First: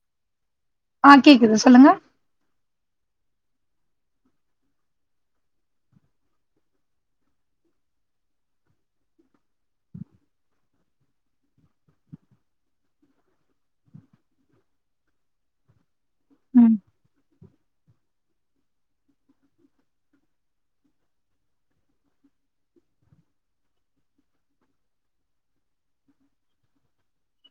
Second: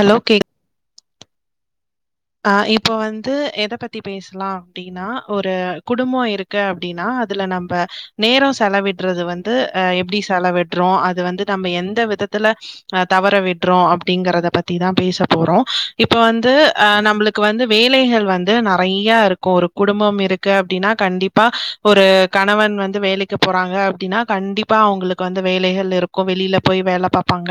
hello கேக் ஆ கேக்குது சொல்லுங்க ஆ இப்போ வந்து எத பத்தி பேசலா அப்டினா ஒரு குடும்போ இருக் கு அப்டினா அதுல நம்ப நேரோ செலவிட்றது வந்து அ எப்டி செலவிட்றோ அது வந்து நம்ம எந்த விதத்துல அ தவற விட்றோ அப்டிங்கறத பத்திதான பேச போறோ இப்ப வந்து ம் ஆ நம்புளுக்கு வந்து வேலைகள் வந்து நறைய இருக்கு ஒரு குடும்பம் இருக்கு அப்டினா கண்டிப்பா ஒரு கணவன் வந்து வேலைக்கு போறாங்க அப்டின்னா கண்டிப்பா அவுங்ளுக் வந்து வேலைகள் இரு கோ வெளில போய் வேல பாப்பாங்க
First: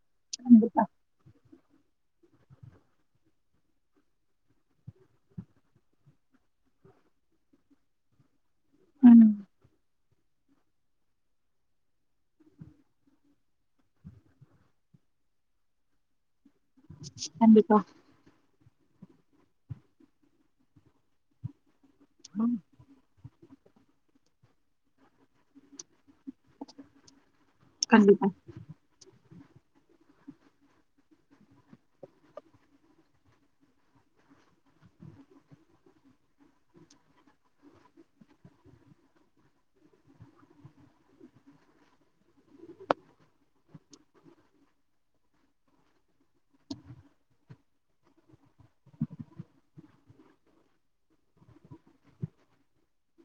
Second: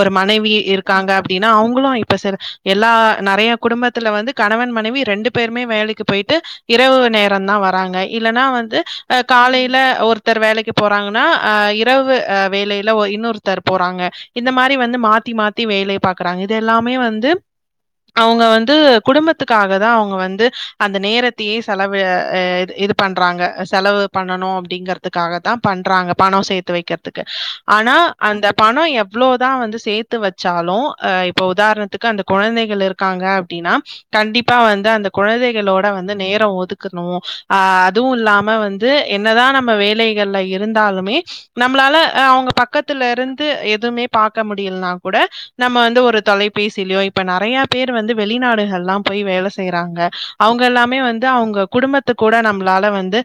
ஒரு மனைவி கண்டிப்பா இருக்காங்க அப்டின்னா அவுங்களும் இப்ப சில எல்லா நறையா குடும்பத்துல வந்து கணவன் மனைவி ரெண்டு பேருமே வேலைக்கு போய்ட்டு இரவு நேரந்தா வராங்க இல்லன்னா வந்து அ ம் காலைல ஒருத்தர் வேலைக்கு போறாங்கன்னா அ இரவு வேலையில இன்னொருத்தர் போறாங்க இந்த மாரி வந்து மாத்தி மாத்தி வேலை பாக் கறாங்க இது எல்லாமே கண்டிப்பா அவுங்க வந்து குடும்பத்துக்காக தா அவுங்க வந்து அந்த நேரத்தியே செலவு அ எ ம் இது இது பண்றாங்க செலவு பண்ணணும் அப்டிங்கறதுக்காக தான் பண்றாங்க பணம் சேத்து வைக்கிறதுக்கு ஆனா கண்டிப்பா அந்த பணோ எவ்ளோதா வந்து சேத்து வச்சாலு அ இப்ப உதாரணத்துக்கு அந்த கொழந்தைகள் இருக் க்காங்க அப்டின்னா கண்டிப்பா வந்து அந்த கொழந்தைகளோட வந்து நேரோ ஒதுக்கணும் ஆ அதுவும் இல்லாம வந்து து என்னதான் நம்ம வேலைகள்ல இருந்தாலுமே நம்மளால அவுங்க பக்கத்துல இருந்து எதுவுமே பாக்க முடியலனா கூட நம்ம வந்து ஒரு தொலைபேசிலயோ இப்ப நறையா பேர் வந்து வெளிநாடுகல்லாம் போய் வேலை செய்யறாங்க அவுங்க எல்லாமே வந்து அவங்க குடும்பத் த்து கூட நம்மளால வந்து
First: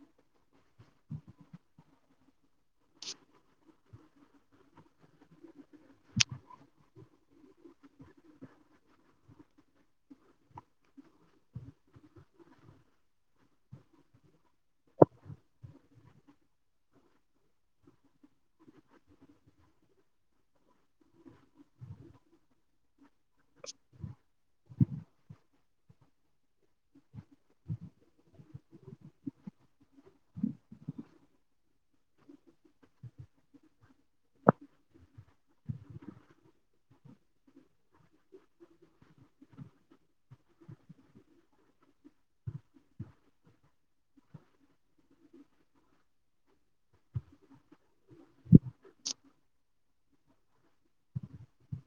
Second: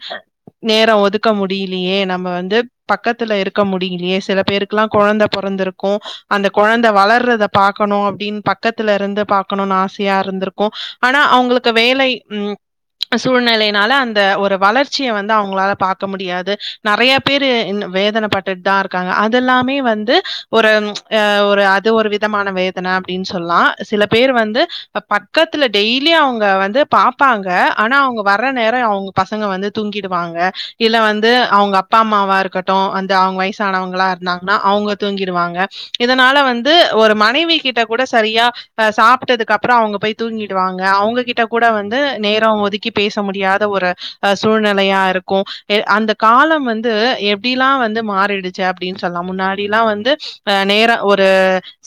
நேரோ ஒதுக்க முடியலையே நம்ம வந்து பக்கத்துல இருக்க முடியலையே சில பேருக்கெல்லாம் கொழந்த பொறந்திருக்கும் அந்த கொழந்த வளர்றத பாக்கணும் அப்டின்னு பக்கத்துல இருந்து பாக்கணுன்னு ஆசையா இருந்திருக்கும் ஆனா அவுங்களுக்கு வேலை ம் சூழ்நிலையினால அந்த ஒரு வளர்ச்சிய வந்து அவங்களால பாக்க முடியாது நறைய பேரு வேதன பட்டுட்டு தான் இருக்காங்க அதுல்லாமே வந்து ஒரு அ ஒரு அது ஒரு விதமான வேதன அப்டின்னு சொல்லலாம் சில பேர் வந்து பக்கத்துல டெய்லி அவுங்க வந்து பாப்பாங்க ஆனா அவுங்க வர்ர நேரோ அவுங் பசங்க வந்து தூங்கிடுவாங்க இல்ல வந்து அவங்க அப்பா அம்மாவா இருக்கட்டும் அந்த அவங்க வயசானவங்களா நா நா அவுங்க தூங்கிடுவாங்க இதனால வந்து ஒரு மனைவி கிட்ட கூட சரியா ப சாப்ட்டதுக்கப்றோ அவுங்க போய் தூங்கிடுவாங்க அவுங்ககிட்ட கூட வந்து நேரோ ஒதுக்கி பேச முடியாத ஒரு அ சூழ்நிலையா இருக்கும் அந்த காலம் வந்து எப்டிலாம் வந்து மாறிடு ச்சு அப்டின்னு சொல்லலாம் முன்னாடில்லாம் வந்து அ நேரம் ஒரு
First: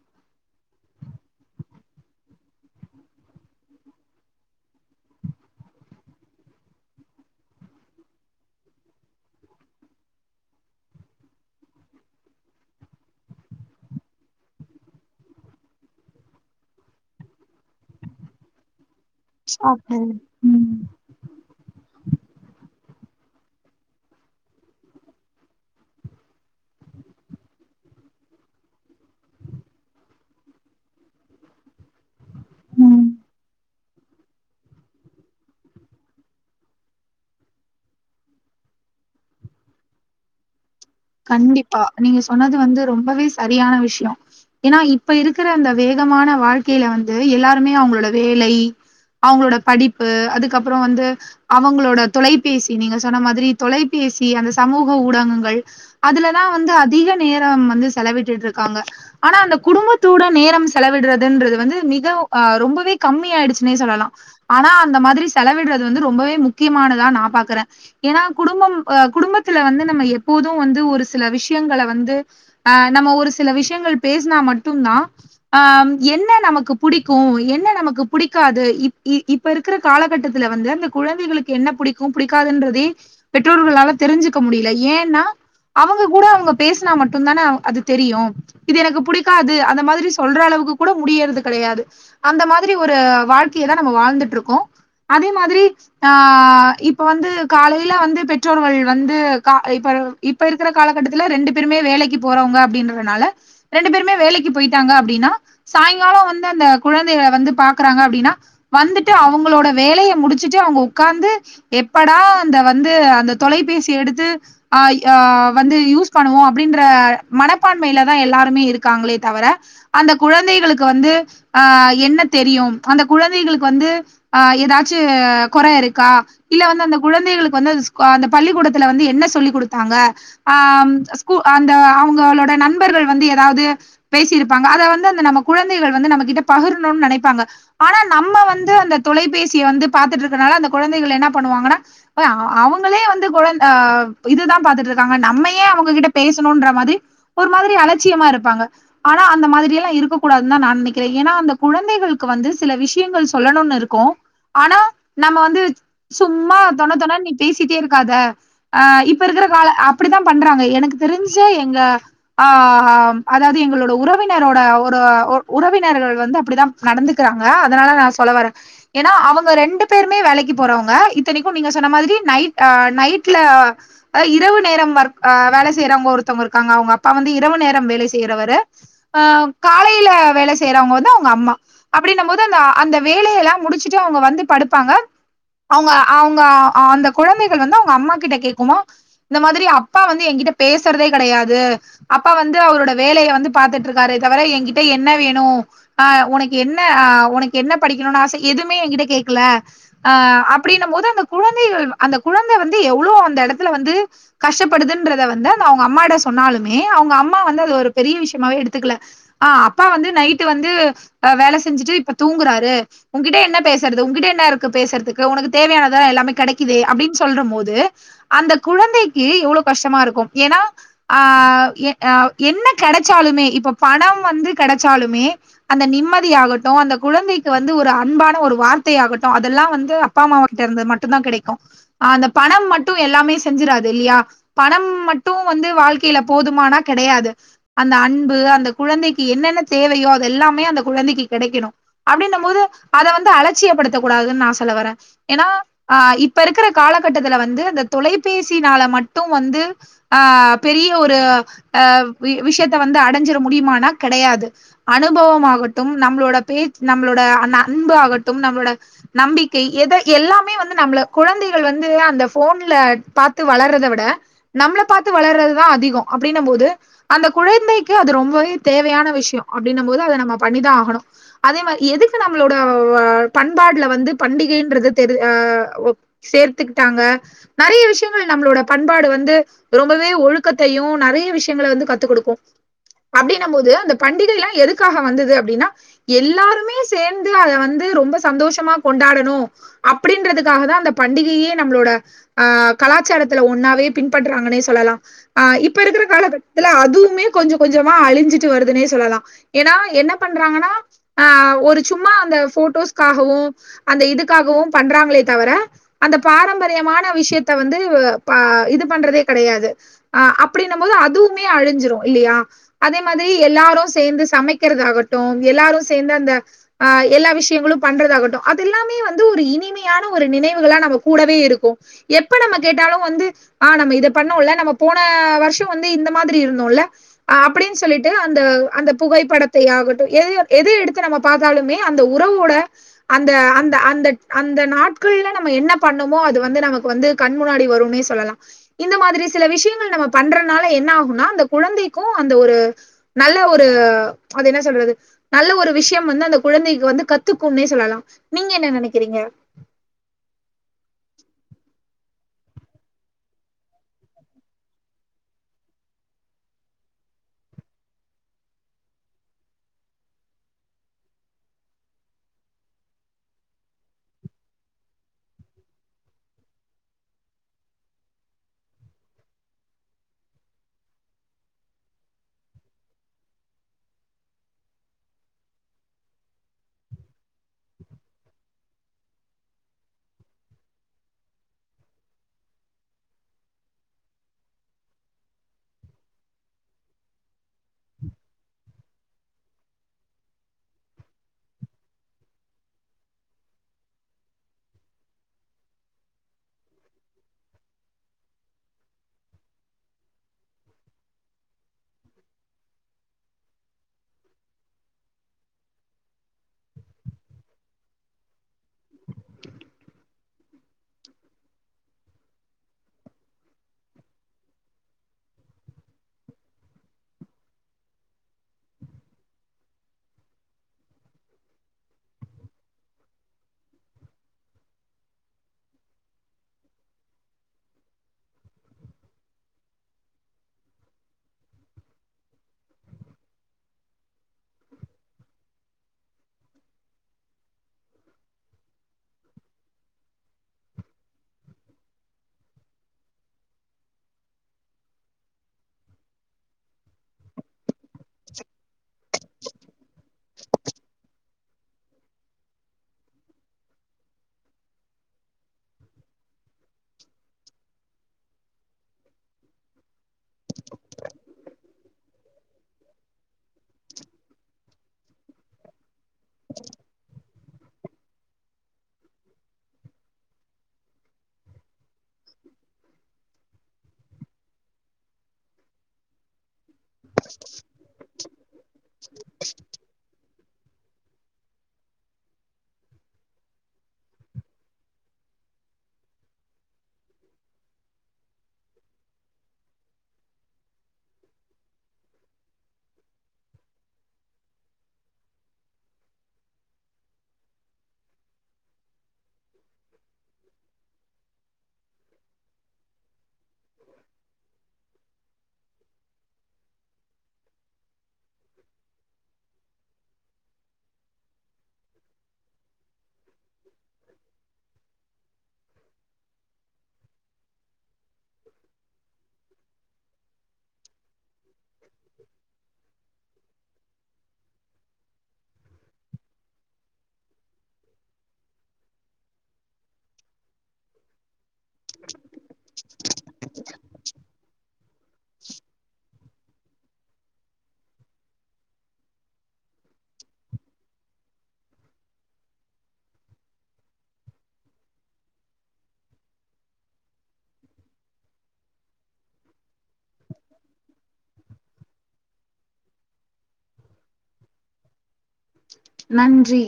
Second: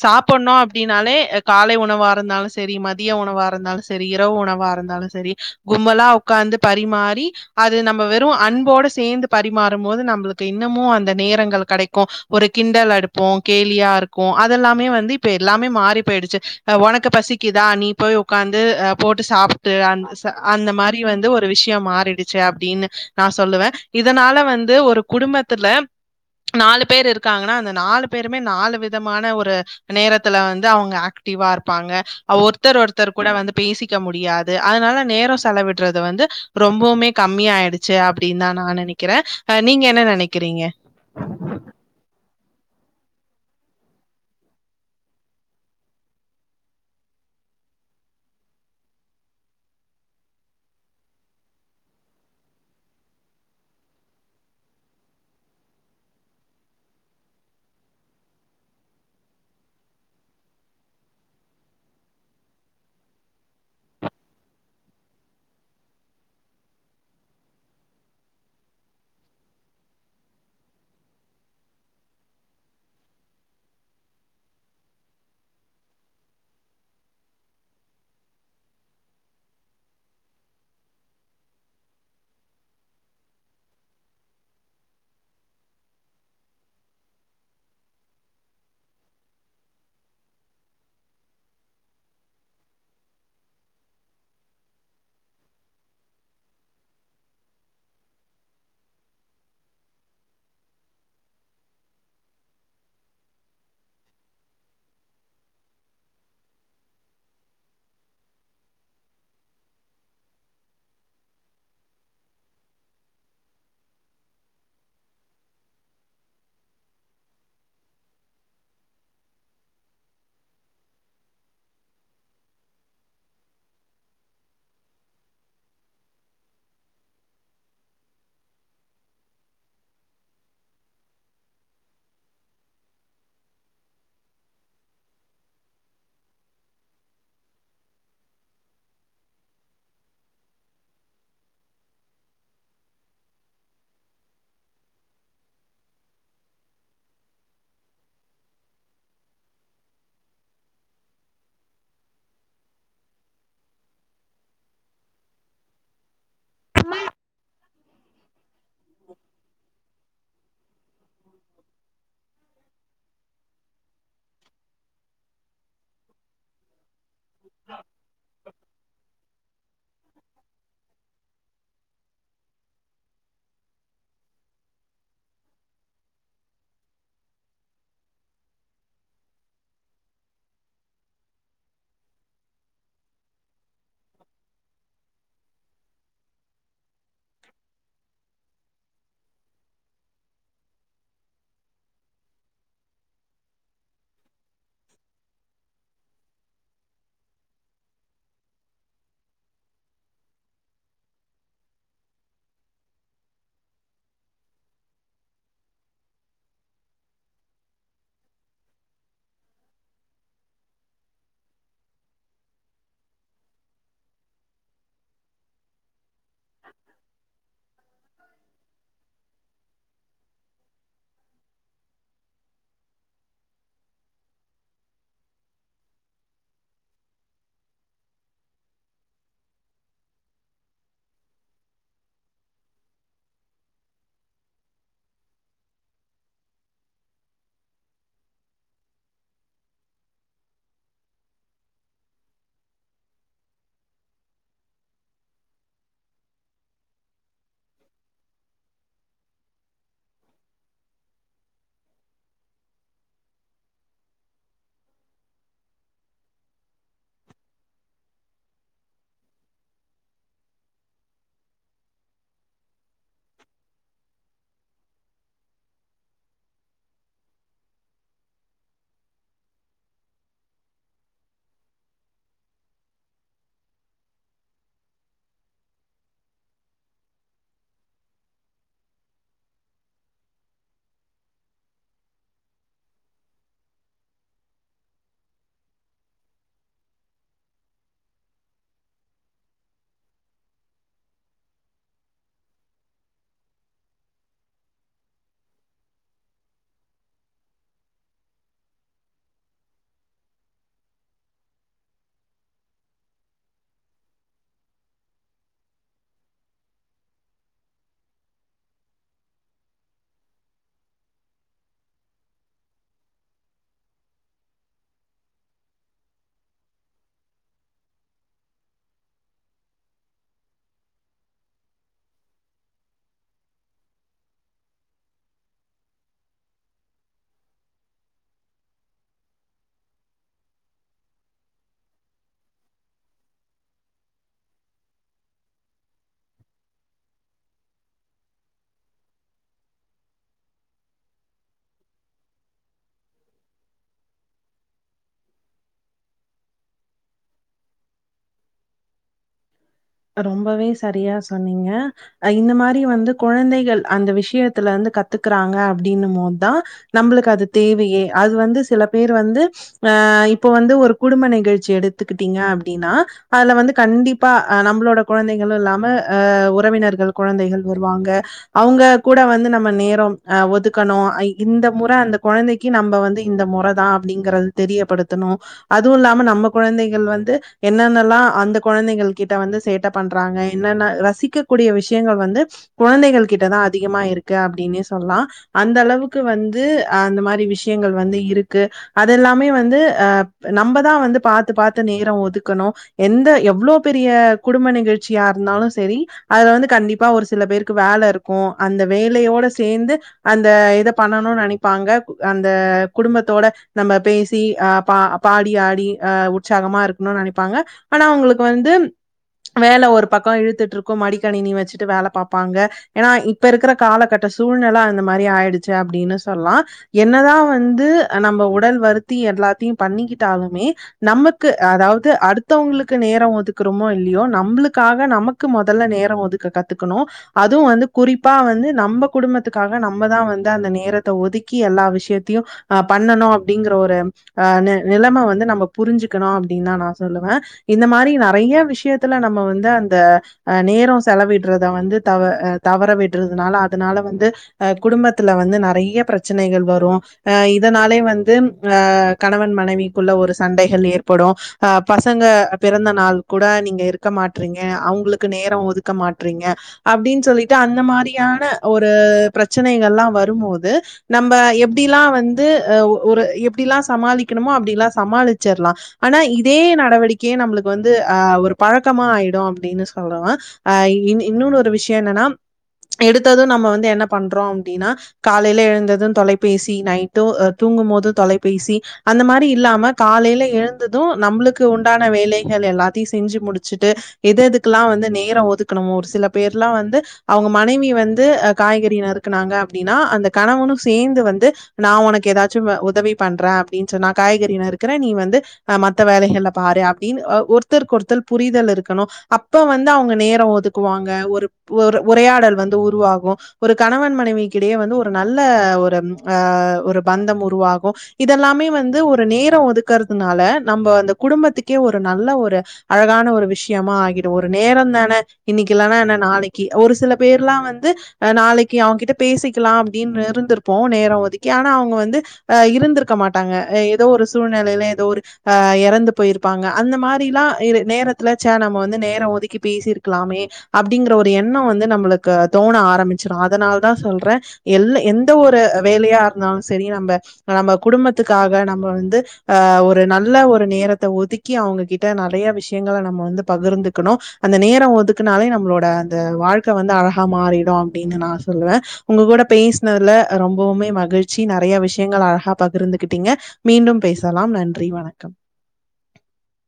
சாப்பிடணும் அப்டின்னாலே காலை உணவா இருந்தாலும் சேரி மதிய உணவா இருந்தாலும் சேரி இரவு உணவா இருந்தாலும் சேரி கும்மலா ஒக்காந்து பரிமாறி அது நம்ம வெறும் அன்போட சேந்து பரிமாறும் போது நம்மளுக்கு இன்னமும் அந்த நேரங்கள் கடைக்கும் ஒரு கிண்டல் அடுப்போ கேலியா இருக்கு அதெல்லாமே வந்து இப்ப எல்லாமே மாறி போய்டுச்சி அ ஒனக்கு பசிக்குதா நீ போய் உக்காந்து அ போட்டு சாப்டு அந் ச அந்த ம் மாரி இவ வந்து ஒரு விஷயம் மாறிடுச்சு அப்டின்னு நான் சொல்லுவேன் இதனால வந்து ஒரு குடும்பத்துல நாலு பேர் இருக்காங்கன்னா அந்த நாலு பேருமே நாலு விதமான ஒரு நேரத்துல வந்து அவுங்க ஆக்டிவா இருப்பாங்க ஒருத்தர ம் ஒருத்தர் கூட வந்து பேசிக்க முடியாது அதனால நேரம் செலவிடுறது வந்து ரொம்பவுமே கம்மியாயிடுச்சு அப்டின்னு தா நா நினைக்கிறேன் அ நீங்க என்ன நினைக்கிறீங்க கண்டிப்பா நீங்க சொன்னது வந்து ரொம்பவே சரியான விஷயம் ஏனா இப்ப இருக்கிற அந்த வேகமான வாழ்க்கைல வந்து எல்லாருமே அவுங்ளோட வேலை அவங்களோட படிப்பு அதுக்கப்புறம் வந்து அவங்களோட தொலைபேசி நீங்க சொன்ன மாதிரி தொலைபேசி அந்த சமூக ஊடகங்கள் அதுலதான் வந்து அதிக நேரம் வந்து செலவிட்டுட்டு இருக்காங்க ஆனா அந்த குடும்பத்தோட நேரம் செலவிடுறதுன்றது வந்து மிக அ ரொம்பவே கம்மி ஆயிடுச்சுன்னே சொல்லலாம் ஆனா அந்த மாதிரி செலவிடறது வந்து ரொம்பவே முக்கியமானதா நா பாக்குறே ஏனா குடும்பம் அ குடும்பத்துல வந்து நம்ம எப்போது வந்து ஒரு சில விஷயங்கல வந்து அ நம்ம ஒரு சில விஷயங்கள் பேசினா மட்டுதா ஆ என்ன நமக்கு புடிக்கு என்ன நமக்கு புடிக்காது இப் இ இப் இப்ப இருக்குற காலகட்டத்துல வந்து அந்த குழந்தைகளுக்கு என்ன புடிக்கு புடிக்காதுன்றதே பெற்றோர்களால தெரிஞ்சுக்க முடியல ஏன்னா அவங்க கூட அவங்க பேசுனா மட்டுதான அ அது தெரியு இது எனக்கு புடிக்காது அந்த மாதிரி சொல்ற அளவுக்கு கூட முடியறது கெடையாது அந்த மாதிரி ஒரு வாழ்க்கையதா நம்ம வாழ்ந்துட்ருக்கோ அதே மாதிரி ஆ இப்ப வந்து காலைல வந்து பெற்றோர்கள் வந்து கா இப்ப இப்ப இருக்குற காலகட்டத்துல ரெண்டு பேருமே வேலைக்கு போறவங்க அப்டின்றனால ரெண்டு பேருமே வேலைக்கு போய்ட்டாங்க அப்டினா சாய்ங்காலோ வந்து அந்த குழந்தைய வந்து பாக்குறாங்க அப்டினா வந்துட்டு அவங்களோட வேலைய முடிச்சுட்டு அவங்க உக்காந்து எப்படா அந்த வந்து அந்த தொலைபேசி எடுத்து அ ஆ வந்து யூஸ் பண்ணுவோ அப்டின்ற மனப்பான்மைலதா எல்லாருமே இருக்காங்களே தவர அந்த குழந்தைகளுக்கு வந்து ஆ என்ன தெரியு அந்த குழந்தைகளுக்கு வந்து ஆ ஏதாச்சு கொற இருக்கா இல்ல வந்து அந்த குழந்தைகளுக்கு வந்து அந்த ஸ் பள்ளிக்கூடத்துல வந்து என்ன சொல்லி குடுத் தாங்க ஆ ஸ்கூ அந்த அவங்களோட நண்பர்கள் வந்து ஏதாவ்து பேசியிருப்பாங்க அத வந்து அந்த நம்ம குழந்தைகள் வந்து நம்ம கிட்ட பகிர்ணுன் நெனைப்பாங்க ஆனா நம்ம வந்து அந்த தொலைபேசிய வந்து பாத்துட்ருக்கனால அந்த குழந்தைகள் என்ன பண்ணுவாங்கனா அதா அவங்களே வந்து குழந் ஆ இதுதா பாத்துட்ருக்காங்க நம்மயே அவங்ககிட்ட பேசணுன்றமாரி ஒரு மாதிரி அலட்சியமா இருப்பாங்க ஆனா அந்த மாதிரி எல்லா இருக்க கூடாதுன்தா நா நெனைக்குறே எனா அந்த குழந்தைகளுக்கு வந்து சில விஷயங்கள் சொல்லணுன் இருக்கு ஆனா நம்ம வந்து சும்மா தொண தொண நீ பேசிட்டே இருக்காத ஆ இப் இப்ப இருக்குற கால அப்டிதா பண்றாங்க எனக்கு தெரிஞ்சே எங்க ஆஹா அதாவ்து எங்களோட உறவினரோட ஒரு ஒ உறவினர்கள் வந்து அப்டிதா நடந்துக்கறாங்க அதனால நா சொல்ல வரே எனா அவங்க ரெண்டு பேருமே வேலைக்கு போறவங்க இத்தனிக்கு நீங்க சொன்ன மாதிரி நைட் ஆ நைட்ல அ இரவு நேரம் வொர்க் ஆ வேல செய்யறவ்ங்க ஒருத்தவ்ங்க இருக்காங்க அவுங்க அப்பா வந்து இரவு நேரம் வேலை செய்றவரு அ காலைல வேல செய்றவங்க வந்து அவுங்க அம்மா அப்டின்னும் போது அந்த அந்த வேலையல்லா முடுச்சுட்டு அவங்க வந்து படுப்பாங்க அவுங்க அவுங்க அந்த குழந்தைகள் வந்து அவுங்க அம்மா கிட்ட கேக்குமா இந்த மாதிரி அப்பா வந்து எங்கிட்ட பேசறதே கெடையாது அப்பா வந்து அவரோட வேலய வந்து பாத்துட்டு இருக்காரே தவர எங்கிட்ட என்ன வேணு அ ஒனக்கு என்ன ஆ ஒனக்கு என்ன படிக்கணுனு ஆச எதுமே எங்கிட்ட கேக்கல அ அப்டின்னம் போது அந்த குழந்தைகள் அந்த குழந்த வந்து எவ்ளோ அந்த எடத்துல வந்து கஷ்டப்படுதுன்றத வந்து அந்த அவ்ங்க அம்மாட சொன்னாலுமே அவ்ங்க அம்மா வந்து அது ஒரு பெரிய விஷயமாவே எடுத்துக்கல ஆ அப்பா வந்து நைட்டு வந்து வேல செஞ்சுட்டு இப்ப தூங்குறாரு உங்கிட்ட என்ன பேசுறது உங்கிட்ட என்ன இருக்கு பேசறதுக்கு உனக்கு தேவையானதுதா எல்லாமே கெடைக்குதே அப்டின் சொல்ற போது அந்த குழந்தைக்கி எவ்ளோ கஷ்டமா இருக்கு ஏனா ஆ எ ஆ என்ன கெடச்சாலுமே இப்ப பணம் வந்து கெடச்சாலுமே அந்த நிம்மதியாகட்டு அந்த குழந்தைக்கு வந்து ஒரு அன்பான ஒரு வார்த்தை ஆகட்டு அதல்லா வந்து அப்பா அம்மா ஒருத்தர் இருந்து மட்டுந்தா கிடைக்கு அந்த பணம் மட் டு எல்லாமே செஞ்சுறாது இல்லயா பணம் மட்டு வந்து வாழ்க்கேல போதுமானா கெடையாது அந்த அன்பு அந்த குழந்தைக்கு என்னென்ன தேவையோ அது எல்லாமே அந்த குழந்தைக்கு கிடைக்கணு அப்டின்னம் போது அத வந்து அலட்சியப்படுத்தக் கூடாதுன் நா சொல்ல வரே ஏனா அ இப்ப இருக்குற காலகட்டத்துல வந்து அந்த தொலைபேசினால மட்டு வந்து ஆ பெரிய ஒரு அ வி விஷயத்த வந்து அடஞ்சுற முடியுமானா கெடையாது அனுபவமாகட்டும் நம்பளோட பேச் நம்பளோட அன்பு ஆகட்டும் நம்பளோட நம்பிக்கை எத எல்லாமே வந்து நம்பள குழந்தைகள் வந்து அந்த போன்ல பாத்து வளர்றத விட நம்மள பாத்து வளர்றதுதா அதிகோ அப்டின்னம்போது அந்த குழந்தைக்கு அது ரொம்பவே தேவையான விஷ்யோ அப்டின்னம் போது அத நம்ம பண்ணிதா ஆகணு அதே மாரி எதுக்கு நம்மளோட வ பண்பாடுல வந்து பண்டிகைன்றது தெரி ஆ ஒ சேர்த்துக்கிட்டாங்க நறைய விஷயங்கள் நம்பளோட பண்பாடு வந்து ரொம்பவே ஒழுக்கத்தையு நறைய விஷயங்கள வந்து கத்து குடுக்கு அப்டின்னம் போது அந்த பண்டிகைல்லா எதுக்காக வந்தது அப்டினா எல்லாருமே சேந்து அத வந்து ரொம்ப சந்தோஷமா கொண்டாடணு அப்டின்றதுக்காக தா அந்த பண்டிகையே நம்பளோட ஆ கலாச்சாரத்துல ஒன்னாவே பின்பற்றாங்கன்னே சொல்லலா ஆ இப்ப இருக்குற காலகட்டத்துல அதுவுமே கொஞ்ச கொஞ்சமா அழுஞ்சுட்டு வருதுன்னே சொல்லலா ஏனா என்ன பண்றாங்கன்னா ஆ ஒரு சும்மா அந்த போட்டோஸ்காகவு அந்த இதுக்காகவு பண்றாங்களே தவர அந்த பாரம்பரியமான விஷயத்த வந்து ப இது பண்றதே கெடையாது ஆ அப்டின்னம்போது அதுவுமே அழுஞ்சுரு இல்லயா அதே மாதி எல்லாரு சேந்து சமைக்கறதாகட்டு எல்லாரு சேந்து அந்த ஆ எல்லா விஷயங்களு பண்றதாகட்டு அது எல்லாமே வந்து ஒரு இனிமையான ஒரு நினைவுகளா நம்ம கூடவே இரு கு எப்ப நம்ம கேட்டாலு வந்து ஆ நம்ம இத பண்ணுவோல நம்ம போன வருஷோ வந்து இந்த மாதிரி இருந்தோல்ல அ அப்டின் சொல்லிட்டு அந்த அந்த புகைப்படத்தையாகட்டு எது எது எடுத்து நம்ம பாத்தாலுமே அந்த உறவோட அந்த அந்த அந்த அந்த நாட்கள்ல நம்ம என்ன பண்ணோமோ அது வந் து நமக்கு வந்து கண் முனாடி வரும்னே சொல்லலா இந்த மாதிரி சில விஷயங்கள் நம்ம பண்றனால என்ன ஆகுனா அந்த குழந்தைக்கு அந்த ஒரு நல்ல ஒரு அது என்னா சொல்றது நல்ல ஒரு விஷ்யம் வந்து அந்த குழந்தைக்கு வந்து கத்துக்கும்னே சொல்லலா நீங்க என்ன நெனைக்கறீங்க ரொம்பவே சரியா சொன்னீங்க அ இந்த மாரி வந்து கொழந்தைகள் அந்த விஷயத்துலருந்து கத்துகுறாங்க அப்டின்னும்போதுதான் நம்மளுக்கு அது தேவையே அது வந்து சில பேரு வந்து ஆ இப்ப வந்து ஒரு குடும்ப நிகழ்ச்சி எடுத்துக்கிட்டீங்க அப்டின்னா அதுல வந்து கண்டிப்பா அ நம்பளோட கொழந்தைகளும் இல்லாம அ உறவினர்கள் கொழந்தைகள் வருவாங்க அவுங்க கூட வந்து நம்ம நேரம் ஆ ஒதுக்கணும் அ இந்த முற அந்த கொழந்தைக் க்கி நம்ப வந்து இந்த முற தான் அப்டிங்கறது தெரியப்படுத்தணும் அதுவு இல்லாம நம்ம கொழந்தைகள் வந்து என்னென்னல்லா அந்த கொழந்தைகளு கிட்ட வந்து சேட்ட பண்றாங்க என்னன்ன ரசிக்கக்கூடிய விஷயங்கள் வந்து குழந்தைகள் கிட்டதான் அதிகமா இருக்கு அப்டின்னே சொல்லா அந்த அளவுக்கு வந்து ஆ அந்த மாரி விஷயங்கள் வந்து இருக்கு அதெல்லாமே வந்து ஆ நம்பதா வந்து பாத்து பாத்து நேரம் ஒதுக்கணும் எந்த எவ்ளோ பெரிய குடும்ப நிகழ்ச்சியா இருந்தாலும் சேரி அதுல வந்து கண்டிப்பா ஒரு சில பேருக்கு வேல இருக் க்கும் அந்த வேலையோட சேந்து அந்த இத பண்ணணு நினைப்பாங்க கு அந்த குடும்பத்தோட நம்ம பேசி ஆ பா அப் பாடி ஆடி ஆ உற்சாகமா இருக்கணுனு நினைப்பாங்க ஆனா அவங்களுக்கு வந்து வேல ஒரு பக்கம் இழுத்துட்டு்ருக்கும் மடிக்கணினி வச்சுட்டு வேல பாப்பாங்க ஏனா இப்ப இருக்குற காலகட்ட சூழ்நில அந்த மாரி ஆய்டுச்சு அப்டின்னு சொல்லா என்னதா வந்து நம்ப உடல் வருத்தி எல்லாத்தியும் பண்ணிக்கிட்டாலுமே நமக்கு அதாவது அடுத்தவங்களுக்கு நேரம் ஒதுக்கு இருக்குறோமோ இல்லியோ நம்புளுக்காக நமக்கு முதல நேரம் ஒதுக்க கத்துக்கணும் அதுவும் வந்து குறிப்பா வந்து நம்ப குடும்பத்துக்காக நம்பதான் வந்து அந்த நேரத்த ஒதுக்கி எல்லா விஷயத்தியும் ஆ பண்ணணும் அப்டிங்கிற ஒரு ஆ நி நிலம வந்து நம்ப புரிஞ்சுக்கணும் அப்டின்னு தான் நான் சொல்லுவ இந்த மாரி நெறைய்ய விஷயத்துல நம்ம வந்து அந்த அ நேரோ செலவிடுறத வந்து தவ அ தவற விடுறதுனால அதனால வந்து அ குடும்பத்துல வந்து நெறைய்ய பிரச்சனைகள் வரும் அ இதனாலே வந்து அ கணவன் மனைவிக்குள்ள ஒரு சண்டைகள் ஏற்படு அ பசங்க பிறந்த நாள் கூட நீங்க இருக்க மாட்றீங்க அவுங்களுக்கு நேரோ ஒதுக்க மாட்றீங்க அப்டின் சொல்லிட்டு அந்த மாரியான ஒரு பிரச்சனைகலாம் வரும்போது நம்ப எப்டிலாம் வந்து அ ஒ ஒரு எப்டிலா சமாளிக்கனுமோ அப்டிலா சமாளிச்சறலா ஆனா இதே நடவடிக்கையே நம்மளுக்கு வந்து ந்து அ ஒரு பழக்கமா ஆய்டும் அப்டின்னு சொல்லாம் அ இன் இன்னொன்னு ஒரு விஷயோ என்னன்னா எடுத்ததும் நம்ம வந்து என்ன பண்றோம் அப்டின்னா காலையிலே எழுந்ததும் தொலை பேசி நைட்டும் தூங்கும் போதும் தொலைபேசி அந்த மாரி இல்லாம காலையிலே எழுந் ந்ததும் நம்மளுக்கு உண்டான வேலைகள் எல்லாத்தையும் செஞ்சு முடிச்சுட்டு எது எதுக்குல்லாம் வந்து நேரம் ஒதுக்கனுமோ ஒரு சில பேர்ல்லாம் வந்து அவுங்க மனைவி வந்து அ காய்கறி நறுக்குனாங்க அப்டின்னா அந்த கணவனும் சேர்ந்து வந்து நா ஒனக்கு ஏதாச்சும் வ உதவி பண்றேன் அப்டின்னு சொன்னாக்கா காய்கறி நறுக்குற நீ வந்து அ மத்த வேலைகள்ல பாரு அப்டின்னு அ ஒருத்தருக்கு ஒருத்தர் புரிதல் இருக்கணும் அப்ப வந்து அவுங்க நேரோ ஒதுக்குவாங்க ஒரு உர உரையாடல் வந்து உருவாகும் ஒரு கணவன் மனைவிக்கிடையே வந்து ஒரு நல்ல ஒரு ஆ ஒரு பந்தம் உருவாகும் இதெல்லாமே வந்து ஒரு நேரோ ஒதுக்குறதுனால நம்போ அந்த குடும்பத்துக்கே ஒரு நல்ல ஒரு அழகான ஒரு விஷயமா ஆகிடும் ஒரு நேரந்தானே இன்னைக்கி இல்லன்னா என்ன நாளைக்கி ஒரு சில பேர்ல்லா வந்து அ நாளைக்கு அவங்க்கிட்ட பேசிக்கிலா அப்டின்னு இருந்திருப்போ நேரோ ஒதுக்கி ஆனா அவுங்க வந்து அ இருந்திருக்க மாட்டாங்க எ ஏதோ ஒரு சூழ்நிலையில ஏதோ ஒரு ஆ எறந்து போயிரு ப்பாங்க அந்த மாரில்லா இரு நேரத்துல சே நம்ம வந்து நேர ஒதுக்கி பேசி இருக்கலாமே அப்டிங்கிற ஒரு எண்ணோ வந்து நம்மளுக்கு தோண ஆரம்பிச்சிரு அதனால தா சொல்றே எல்ல எந்த ஒரு வேலையா இருந்தாலு சேரி நம்ப நம்ம குடும்பத்துக்காக நம்ப வந்து அ ஒரு நல்ல ஒரு நேர த்த ஒதுக்கி அவங்ககிட்ட நெறைய விஷயங்கள நம்ம வந்து பகிர்ந்துக்கணு அந்த நேரோ ஒதுக்குனாலே நம்மளோட அந்த வாழ்க்க வந்து அழகா மாறிடு அப்டின்னு நா சொல்லுவே உங்க கூட பேசுனதுல ரொம்பொவுமே மகிழ்ச்சி நெறைய விஷயங்கள அழகா பகிர்ந்துகிட்டீங்க மீண்டும் பேசலாம் நன்றி வணக்கம் நன்றி